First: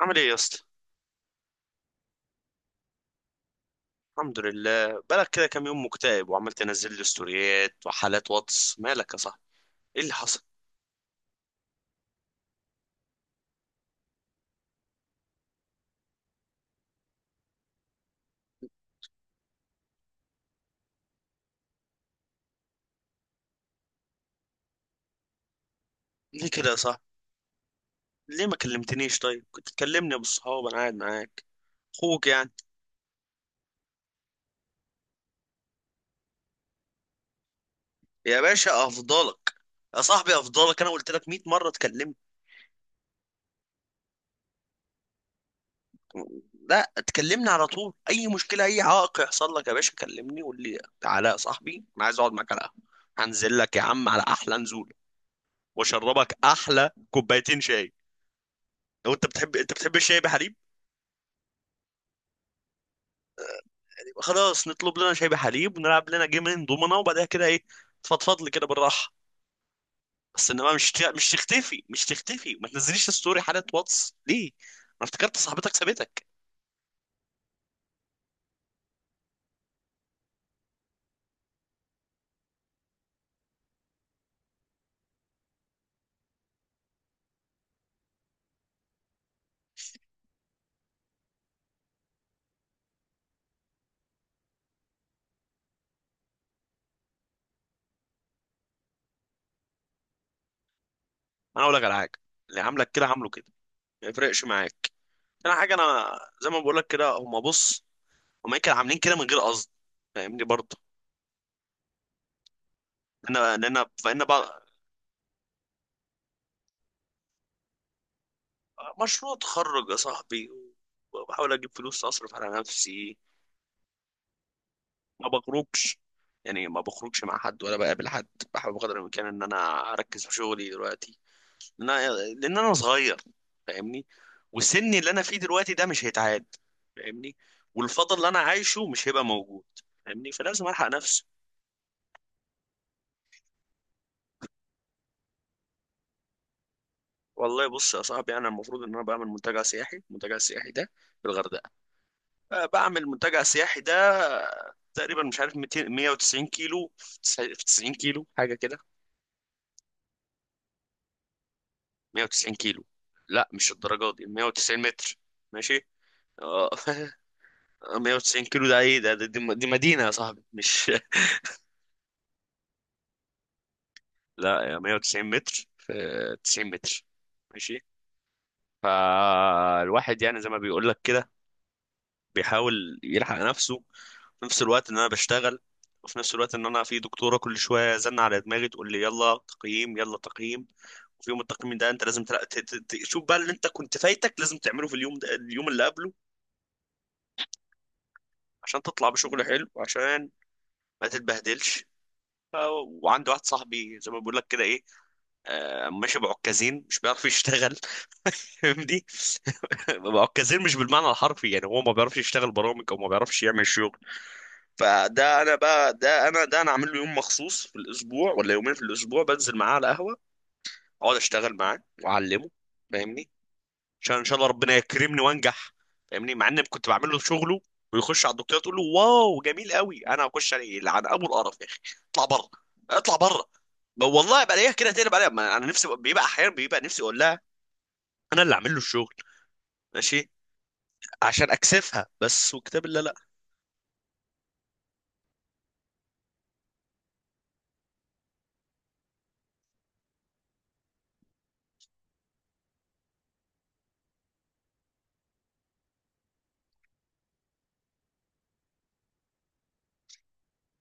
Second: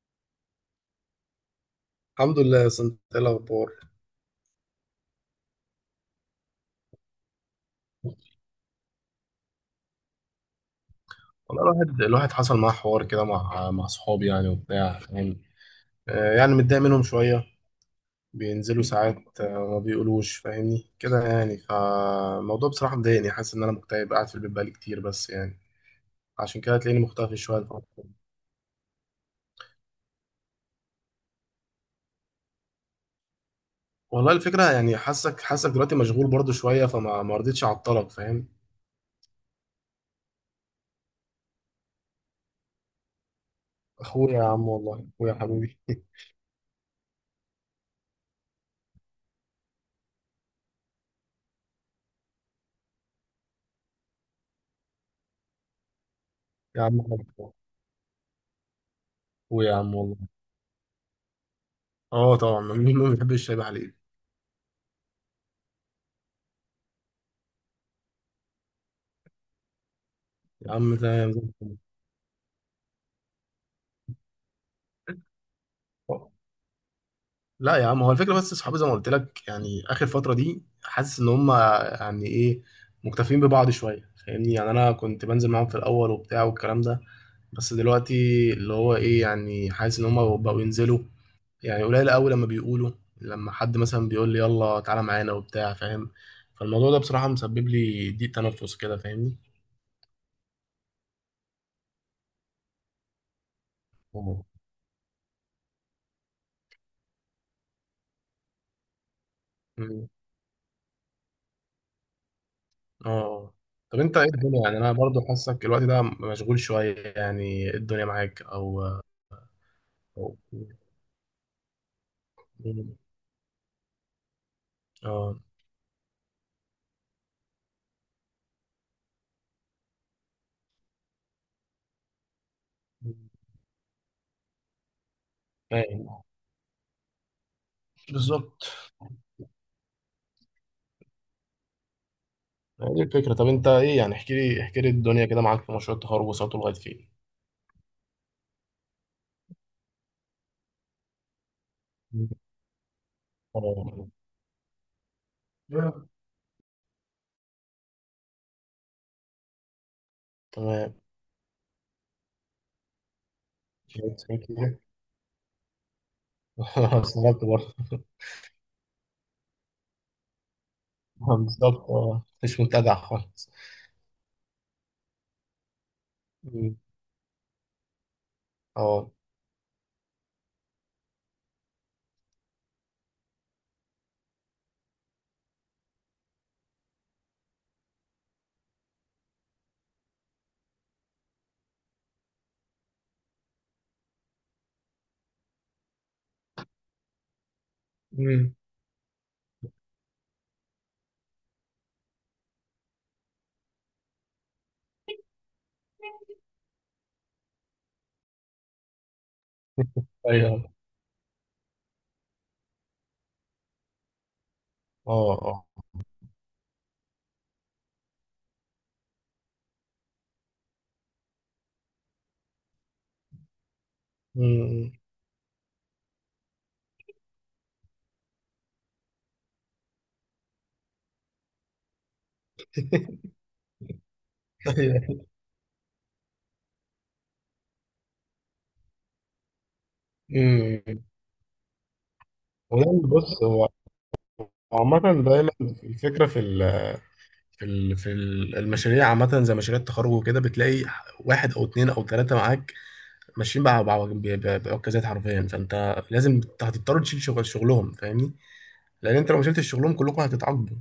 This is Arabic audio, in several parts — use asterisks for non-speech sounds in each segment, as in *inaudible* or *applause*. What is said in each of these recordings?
عامل ايه يا اسطى؟ الحمد لله يا سنت، ايه الاخبار؟ الحمد لله. بقالك كده كام يوم مكتئب وعمال تنزل لي ستوريات وحالات واتس، مالك يا صاحبي؟ ايه اللي حصل؟ والله الواحد حصل معاه حوار كده مع صحابي يعني وبتاع فاهم. يعني متضايق منهم شويه، بينزلوا ساعات. ما بيقولوش فاهمني كده يعني، فالموضوع بصراحه مضايقني، حاسس ان انا مكتئب قاعد في البيت بقالي كتير، بس يعني ليه عشان كده كده يا هتلاقيني صاحبي؟ مختفي شويه الفترة دي. ليه ما كلمتنيش؟ طيب كنت تكلمني، بالصحاب انا قاعد معاك، اخوك يعني. والله الفكره يعني حاسك دلوقتي مشغول برضو شويه، فما ما رضيتش اعطلك يا فاهم. باشا افضلك، يا صاحبي افضلك، انا قلت لك 100 مره تكلمني. اخويا يا عم والله، اخويا حبيبي. *laughs* لا، تكلمني على طول، اي مشكله اي عائق يحصل لك يا باشا كلمني وقول لي تعالى يا صاحبي، انا عايز اقعد معاك على القهوه. هنزل لك يا عم على احلى نزوله، واشربك يا احلى عم حبيبي. كوبايتين شاي. لو انت بتحب، اخويا انت يا عم بتحب والله. الشاي بحليب؟ اه طبعا، مين ما بيحبش الشاي بحليب. خلاص نطلب لنا شاي بحليب ونلعب لنا جيمين دومنا، وبعدها كده ايه، تفضفض لي كده بالراحه. بس يا انما مش عم مش تمام زي تختفي، مش تختفي، ما تنزليش ستوري حاله واتس، ليه؟ انا افتكرت صاحبتك سابتك. الفل. لا يا عم، هو الفكره بس صحابي زي ما قلت لك يعني، اخر فتره دي حاسس ان هم، يعني ايه، مكتفين ببعض شويه فاهمني. يعني انا كنت بنزل معاهم في الاول وبتاع والكلام ده، بس دلوقتي اللي هو ايه، يعني حاسس ان هم بقوا ينزلوا يعني قليل قوي لما بيقولوا، لما حد مثلا بيقول لي يلا تعالى معانا وبتاع فاهم. فالموضوع ده بصراحه مسبب لي ضيق تنفس كده فاهمني. انا اقول لك على حاجه، اللي عاملك كده عامله كده، ما مم. يفرقش معاك. انا حاجه، انا زي ما بقول لك كده هم، بص، هم كانوا عاملين كده من غير قصد. مم. فاهمني برضه؟ اه. انا لان طب انت فان ايه الدنيا، بقى، يعني انا برضو حاسك الوقت ده مشغول شويه، يعني إيه الدنيا معاك، او؟ مشروع تخرج يا أو. صاحبي، وبحاول اجيب فلوس اصرف على مم. نفسي. ما اه. بخرجش، يعني ما بخرجش مع حد ولا بقابل حد. بحاول بقدر الامكان ان انا اركز في شغلي دلوقتي، لان انا لان انا صغير. فاهمني؟ وسني اللي انا فيه دلوقتي ده مش فاهم. هيتعاد. فاهمني؟ والفضل اللي انا بالظبط. عايشه مش هيبقى موجود. فاهمني؟ فلازم الحق نفسي. هي دي الفكرة، طب انت ايه يعني، احكي لي احكي لي الدنيا كده معاك في مشروع التخرج، وصلت لغاية فين؟ والله بص يا صاحبي، انا المفروض ان انا بعمل منتجع سياحي. المنتجع السياحي ده في الغردقه. مم. بعمل منتجع سياحي اه. ده تقريبا مش عارف 200، 190 كيلو في 90 كيلو حاجه كده. تمام، 190 كيلو؟ لا مش الدرجه جبت دي، فيه كده. 190 متر. ماشي. اه. *laughs* اشتغلت برضه. *laughs* 190 كيلو ده ايه ده؟ دي, دي مدينه يا صاحبي مش. *laughs* بالظبط، اه مش متابع خالص. *laughs* لا يا 190 متر في 90 مم. متر. ماشي. اه. فالواحد يعني زي ما بيقول لك كده بيحاول يلحق نفسه، في نفس الوقت ان انا بشتغل، وفي نفس الوقت ان انا في دكتوره كل شويه زن على دماغي تقول لي يلا تقييم يلا تقييم. وفي يوم التقييم ده انت لازم شوف بقى اللي انت كنت فايتك لازم تعمله في اليوم ده، اليوم اللي قبله، مم. عشان تطلع بشغل حلو، عشان ما تتبهدلش. وعندي واحد صاحبي زي ما بقول لك كده ايه، ماشي بعكازين مش بيعرف يشتغل. *laughs* فاهمني؟ *laughs* بعكازين ايوه. مش بالمعنى الحرفي، يعني هو ما بيعرفش يشتغل برامج او ما بيعرفش يعمل شغل. اه. فده انا اه. بقى، ده انا عامل له يوم مخصوص في الاسبوع، ولا يومين في الاسبوع بنزل معاه على قهوه، اقعد اشتغل معاه واعلمه. فاهمني؟ عشان ان شاء الله ربنا مم. يكرمني وانجح. فاهمني؟ مع ان كنت بعمل له شغله ويخش على الدكتوره تقول له واو جميل قوي، انا هخش عليه لعن ابو القرف يا اخي، اطلع بره، اطلع *laughs* بره. والله بلاقيها كده تاني، ايوه. بلاقيها، ما انا نفسي، بيبقى احيانا بيبقى نفسي اقول لها انا اللي اعمل له الشغل، ماشي، مم. عشان اكسفها بس. وكتاب الله ودايما لا. بص هو، عامة دايما الفكرة في المشاريع عامة، زي مشاريع التخرج وكده، بتلاقي واحد أو اتنين أو تلاتة معاك ماشيين بعكازات حرفيا، فأنت لازم هتضطر تشيل شغلهم، فاهمني؟ لأن أنت لو ما شلتش شغلهم كلكم هتتعاقبوا.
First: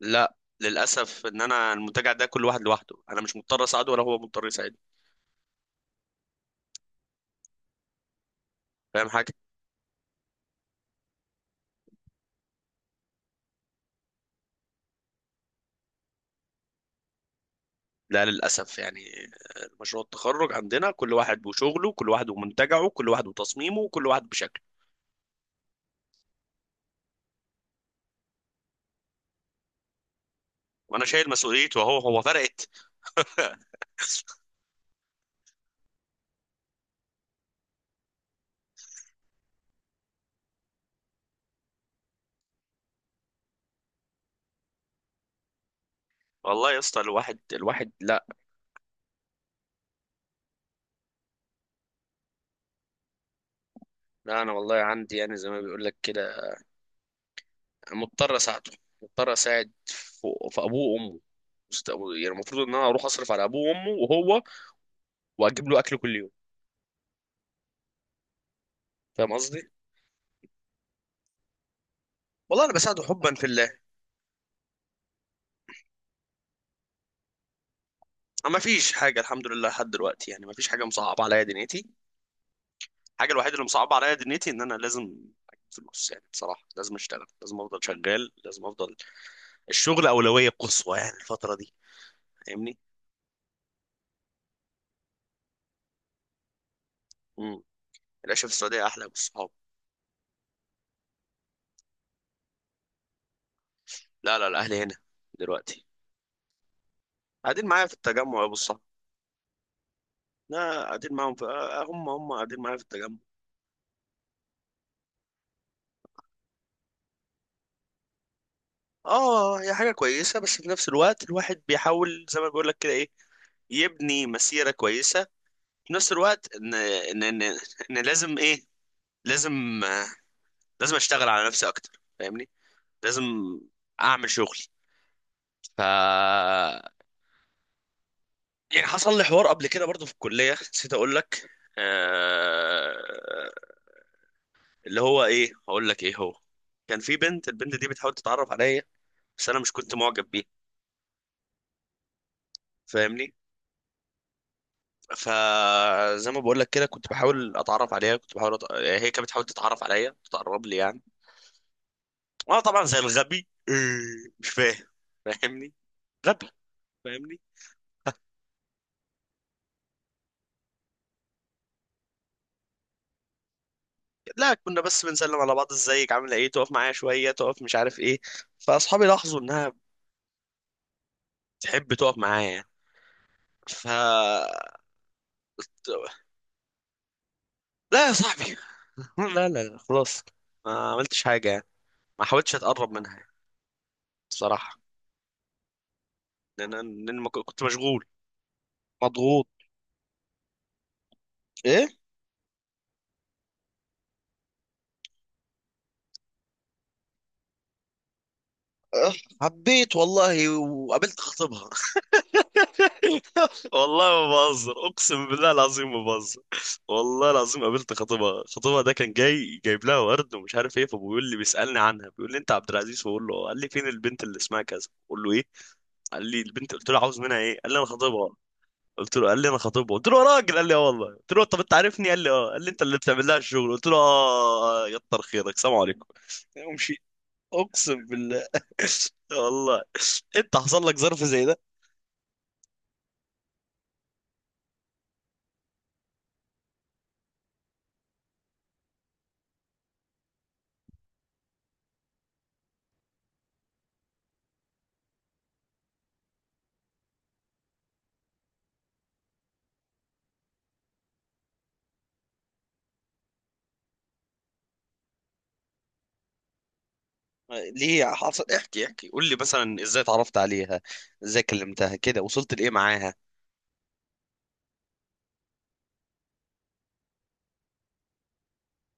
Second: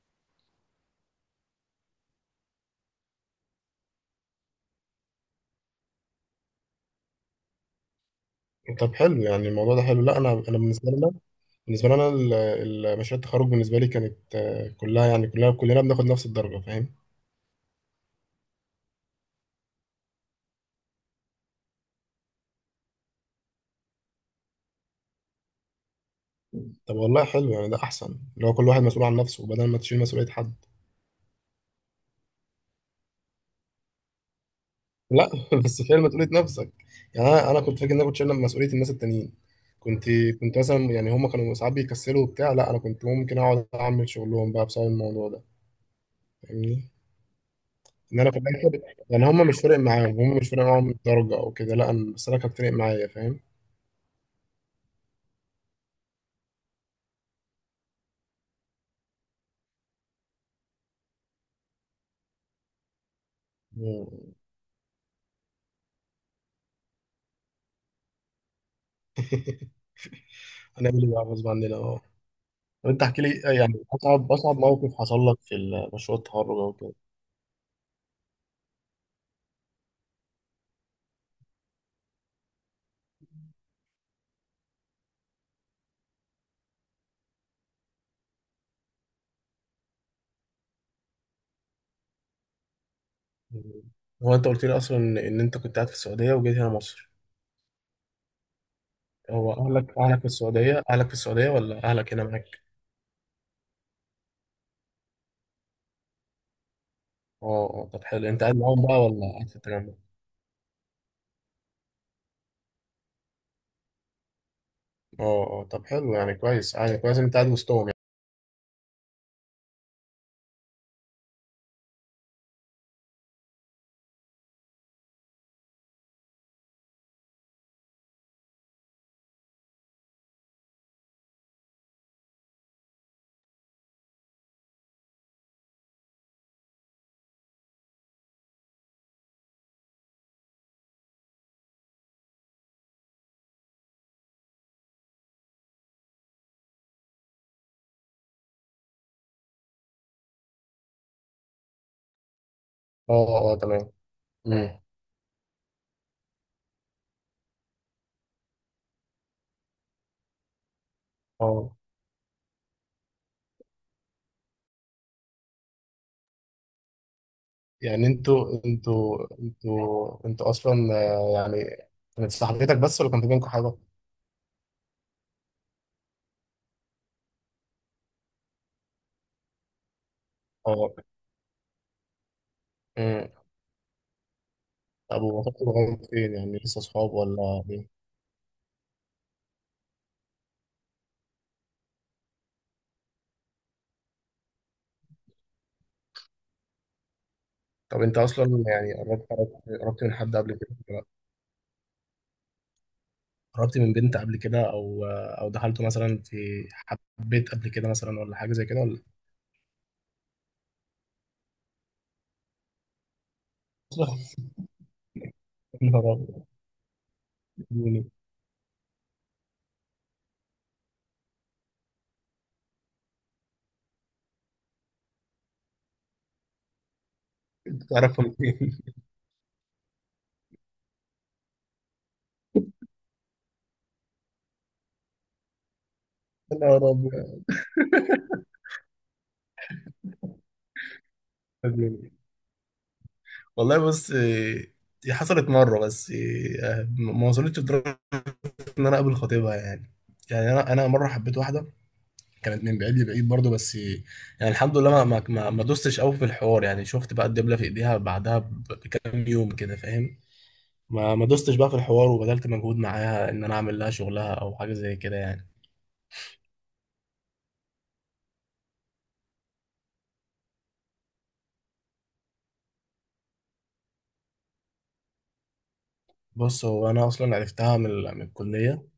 لا للاسف، ان انا المنتجع ده كل واحد لوحده، انا مش مضطر اساعده ولا هو مضطر يساعدني. طب فاهم حلو، حاجه؟ يعني الموضوع ده حلو. لا أنا بالنسبة لنا، مشاريع التخرج بالنسبة لي كانت، كلها يعني، كلنا بناخد نفس الدرجة، فاهم؟ لا للاسف يعني، مشروع التخرج عندنا كل واحد وشغله، كل واحد ومنتجعه، كل واحد وتصميمه، كل واحد بشكله. طب والله حلو يعني، ده أحسن اللي هو كل واحد مسؤول عن نفسه بدل ما تشيل مسؤولية حد. وانا شايل مسؤوليته اهو، هو فرقت؟ لا. *laughs* بس فعلا مسؤوليه نفسك. يعني انا كنت فاكر ان انا كنت شايل مسؤوليه الناس التانيين. كنت كنت مثلا، يعني هم كانوا ساعات بيكسلوا وبتاع، لا انا كنت ممكن اقعد اعمل شغلهم بقى بسبب الموضوع ده والله يا فاهمني، اسطى الواحد ان لا. انا في الاخر. يعني هم مش فارق معاهم الدرجه او كده، لا انا، بس انا كانت فارق معايا فاهم. لا انا والله عندي يعني زي ما بيقول لك كده، مضطر اساعده، مضطر اساعد في ابوه وامه، يعني المفروض ان انا اروح اصرف على ابوه وامه مم. وهو، واجيب له اكل كل يوم. فاهم قصدي؟ هنعمل ايه بقى غصب عننا. اه. والله انا طب انت بساعده احكي لي، حبا في الله. يعني اصعب موقف حصل لك في مشروع التخرج او كده. ما فيش حاجه الحمد لله لحد دلوقتي، يعني ما فيش حاجه مصعبه عليا دنيتي. الحاجه الوحيده اللي مصعبه عليا دنيتي ان انا لازم أجيب فلوس. يعني بصراحه لازم اشتغل، لازم افضل شغال، لازم افضل. الشغل اولويه قصوى يعني الفتره دي. فاهمني؟ مم. هو انت قلت لي اصلا إن انت كنت قاعد في السعوديه وجيت هنا مصر. العيشة في السعودية أحلى بالصحاب. هو أهلك في السعودية، ولا أهلك هنا معاك؟ لا لا، الأهل هنا دلوقتي. قاعدين اه معايا اه، في طب حلو، التجمع أنت يا قاعد بالصحاب، معاهم بقى ولا قاعد في التجمع؟ لا قاعدين معاهم في هم، هم قاعدين معايا في التجمع. اه اه، طب حلو، يعني كويس، يعني كويس إن أنت قاعد وسطهم يعني. اه، هي حاجة كويسة، بس في نفس الوقت الواحد بيحاول زي ما بيقول لك كده ايه، يبني مسيرة كويسة، في نفس الوقت إن لازم ايه، لازم آه، لازم اشتغل على نفسي اكتر. فاهمني؟ لازم اعمل شغل. ف يعني حصل لي حوار قبل كده برضو في الكلية نسيت اقول لك. آه... اللي هو ايه، هقول لك ايه هو، كان في بنت، البنت دي بتحاول تتعرف عليا، بس انا مش كنت معجب بيها. فاهمني؟ اه اه تمام. امم فزي ما بقول لك كده كنت بحاول اتعرف عليها، كنت بحاول يعني هي كانت بتحاول تتعرف عليا، تقرب لي يعني. اه، وانا طبعا زي الغبي *laughs* مش فاهم. فاهمني؟ غبي. فاهمني؟ يعني أنتوا أصلا، يعني كانت صاحبتك بس، ولا كان في بينكم حاجة؟ لا كنا بس بنسلم على بعض، ازيك عامله ايه، تقف معايا شويه، تقف مش عارف ايه. فاصحابي لاحظوا انها اه. بتحب تقف معايا يعني. امم ف طب وقفتوا لغاية فين، يعني لسه أصحاب ولا إيه؟ لا يا صاحبي. *laughs* لا لا لا، خلاص، ما عملتش حاجه يعني. ما حاولتش اتقرب منها يعني، بصراحه، لان لان ما كنت طب مشغول، أنت أصلا يعني قربت مضغوط. قربت قربت من حد قبل كده؟ ايه؟ قربت من بنت قبل كده، او دخلت مثلا في، حبيت قبل كده مثلا، ولا حاجه زي كده ولا. أه، حبيت والله وقابلت خطيبها. *laughs* والله ما *laughs* بهزر، اقسم بالله يا العظيم ما نهار بهزر. أبيض. والله العظيم قابلت ادمني. خطيبها. خطيبها ده كان جاي جايب لها ورد ومش عارف ايه، فبيقول لي بيسالني عنها، بيقول لي انت عبد العزيز، فبقول له، قال لي فين البنت اللي اسمها كذا، بقول له ايه، قال لي البنت، قلت له عاوز منها ايه، قال لي انا تعرفوا خطيبها، منين. *laughs* قلت له قال لي انا خطيبها، قلت له يا راجل، قال لي اه والله، قلت له طب انت عارفني، قال لي اه، قال لي انت اللي بتعمل لها الشغل، قلت له اه يكتر خيرك سلام عليكم، يا نهار ومشي، أبيض. اقسم بالله. *laughs* والله. انت حصل لك ظرف زي ده؟ ادمني. والله بص إيه، دي حصلت مره بس إيه، ما وصلتش لدرجه ان انا اقابل خطيبها يعني. يعني انا مره حبيت واحده، كانت من بعيد لبعيد برضه بس إيه، يعني الحمد لله ما دوستش قوي في الحوار، يعني شفت بقى الدبله في ايديها بعدها بكام يوم كده فاهم. ما دوستش بقى في الحوار، وبذلت مجهود معاها ان انا اعمل لها شغلها او حاجه زي كده يعني. ليه حصل، احكي احكي، قول لي مثلا ازاي اتعرفت عليها، ازاي كلمتها، كده وصلت لايه معاها. بص هو انا اصلا عرفتها من من الكليه.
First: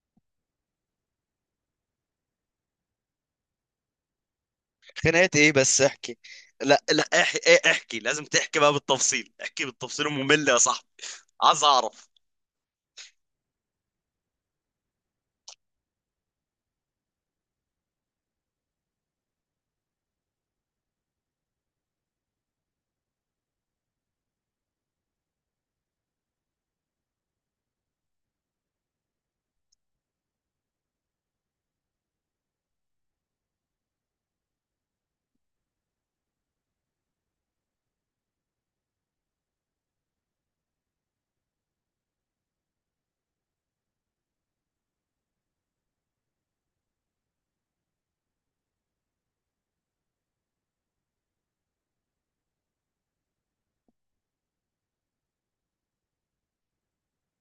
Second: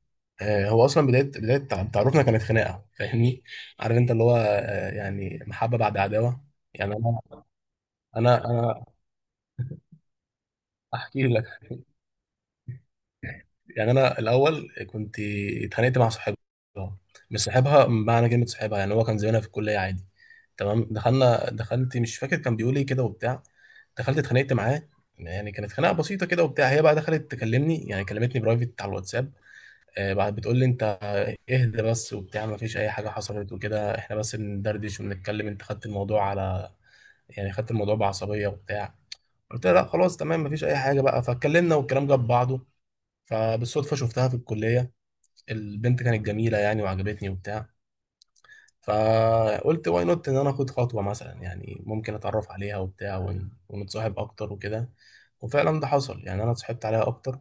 هو اصلا بدايه بدايه تعرفنا كانت خناقه فاهمني، عارف انت اللي هو، خناقات يعني ايه محبه بس بعد احكي. عداوه. لا يعني لا انا احكي, احكي. لازم انا تحكي بقى انا بالتفصيل، احكي بالتفصيل الممل يا صاحبي، احكي عايز لك. اعرف. يعني انا الاول كنت اتخانقت مع صاحبها، مش صاحبها بمعنى كلمه صاحبها، يعني هو كان زميلها في الكليه عادي. تمام. دخلت مش فاكر كان بيقول ايه كده وبتاع، دخلت اتخانقت معاه، يعني كانت خناقه بسيطه كده وبتاع. هي بقى دخلت تكلمني، يعني كلمتني برايفت على الواتساب، بعد بتقول لي انت اهدى بس وبتاع، ما فيش اي حاجه حصلت وكده، احنا بس بندردش وبنتكلم. انت خدت الموضوع على، يعني خدت الموضوع بعصبيه وبتاع. قلت لها لا خلاص تمام، ما فيش اي حاجه بقى، فاتكلمنا والكلام جاب بعضه. فبالصدفه شفتها في الكليه، البنت كانت جميلة يعني وعجبتني وبتاع. فقلت واي نوت ان انا اخد خطوة مثلا، يعني ممكن اتعرف عليها وبتاع ونتصاحب اكتر وكده، وفعلا ده حصل، يعني انا اتصاحبت عليها اكتر.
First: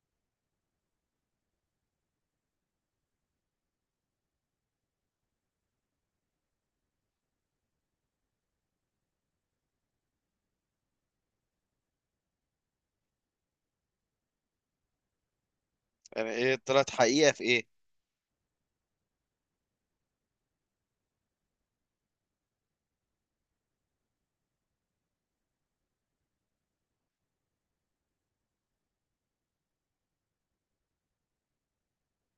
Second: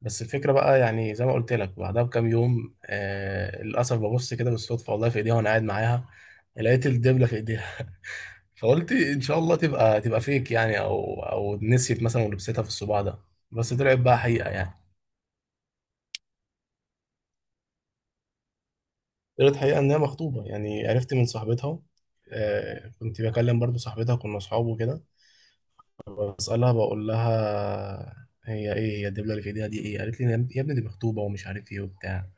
بس الفكرة بقى يعني زي ما قلت لك، بعدها بكام يوم للأسف ببص كده بالصدفة والله في ايديها، وانا قاعد معاها، لقيت الدبلة في ايديها. *laughs* فقلت ان شاء الله تبقى فيك، يعني او نسيت مثلا ولبستها في الصباع ده، بس طلعت بقى حقيقة يعني. يعني ايه طلعت حقيقة في طلعت الحقيقة إنها مخطوبة، يعني عرفت من صاحبتها. كنت بكلم برضو صاحبتها، كنا صحاب وكده، بسألها بقول لها هي إيه، هي الدبلة اللي في إيديها دي إيه، قالت لي يا ابني دي مخطوبة ومش عارف إيه وبتاع.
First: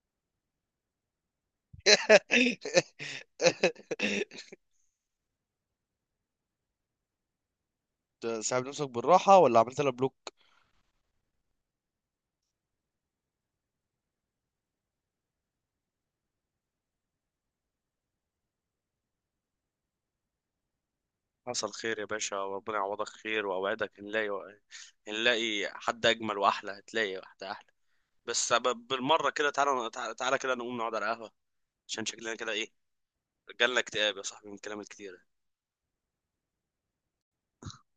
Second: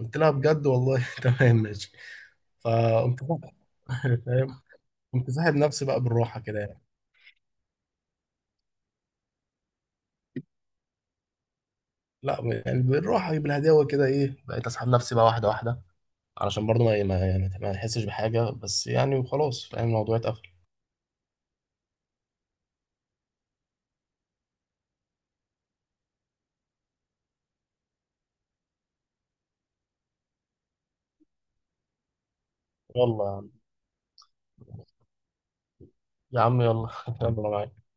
قلت لها بجد والله. *laughs* تمام ماشي. ايه؟ فقمت. *laughs* *laughs* فاهم. قمت ساحب نفسي بقى بالراحة كده يعني. ساعد نفسك بالراحة ولا عملت لها بلوك؟ لا يعني بالراحة بالهداوة كده إيه، بقيت أسحب نفسي بقى واحدة واحدة، علشان برضو ما ما يعني ما أحسش بحاجة بس يعني، وخلاص يعني الموضوع اتقفل. حصل خير يا باشا، وربنا يعوضك خير، واوعدك هنلاقي، هنلاقي حد اجمل واحلى، هتلاقي واحده احلى. بس بالمره كده، تعالى كده نقوم نقعد على قهوه، عشان شكلنا كده ايه، يلا، جالنا اكتئاب يا صاحبي من الكلام الكتير. يا عم يا عم يلا. *laughs* يلا معاك.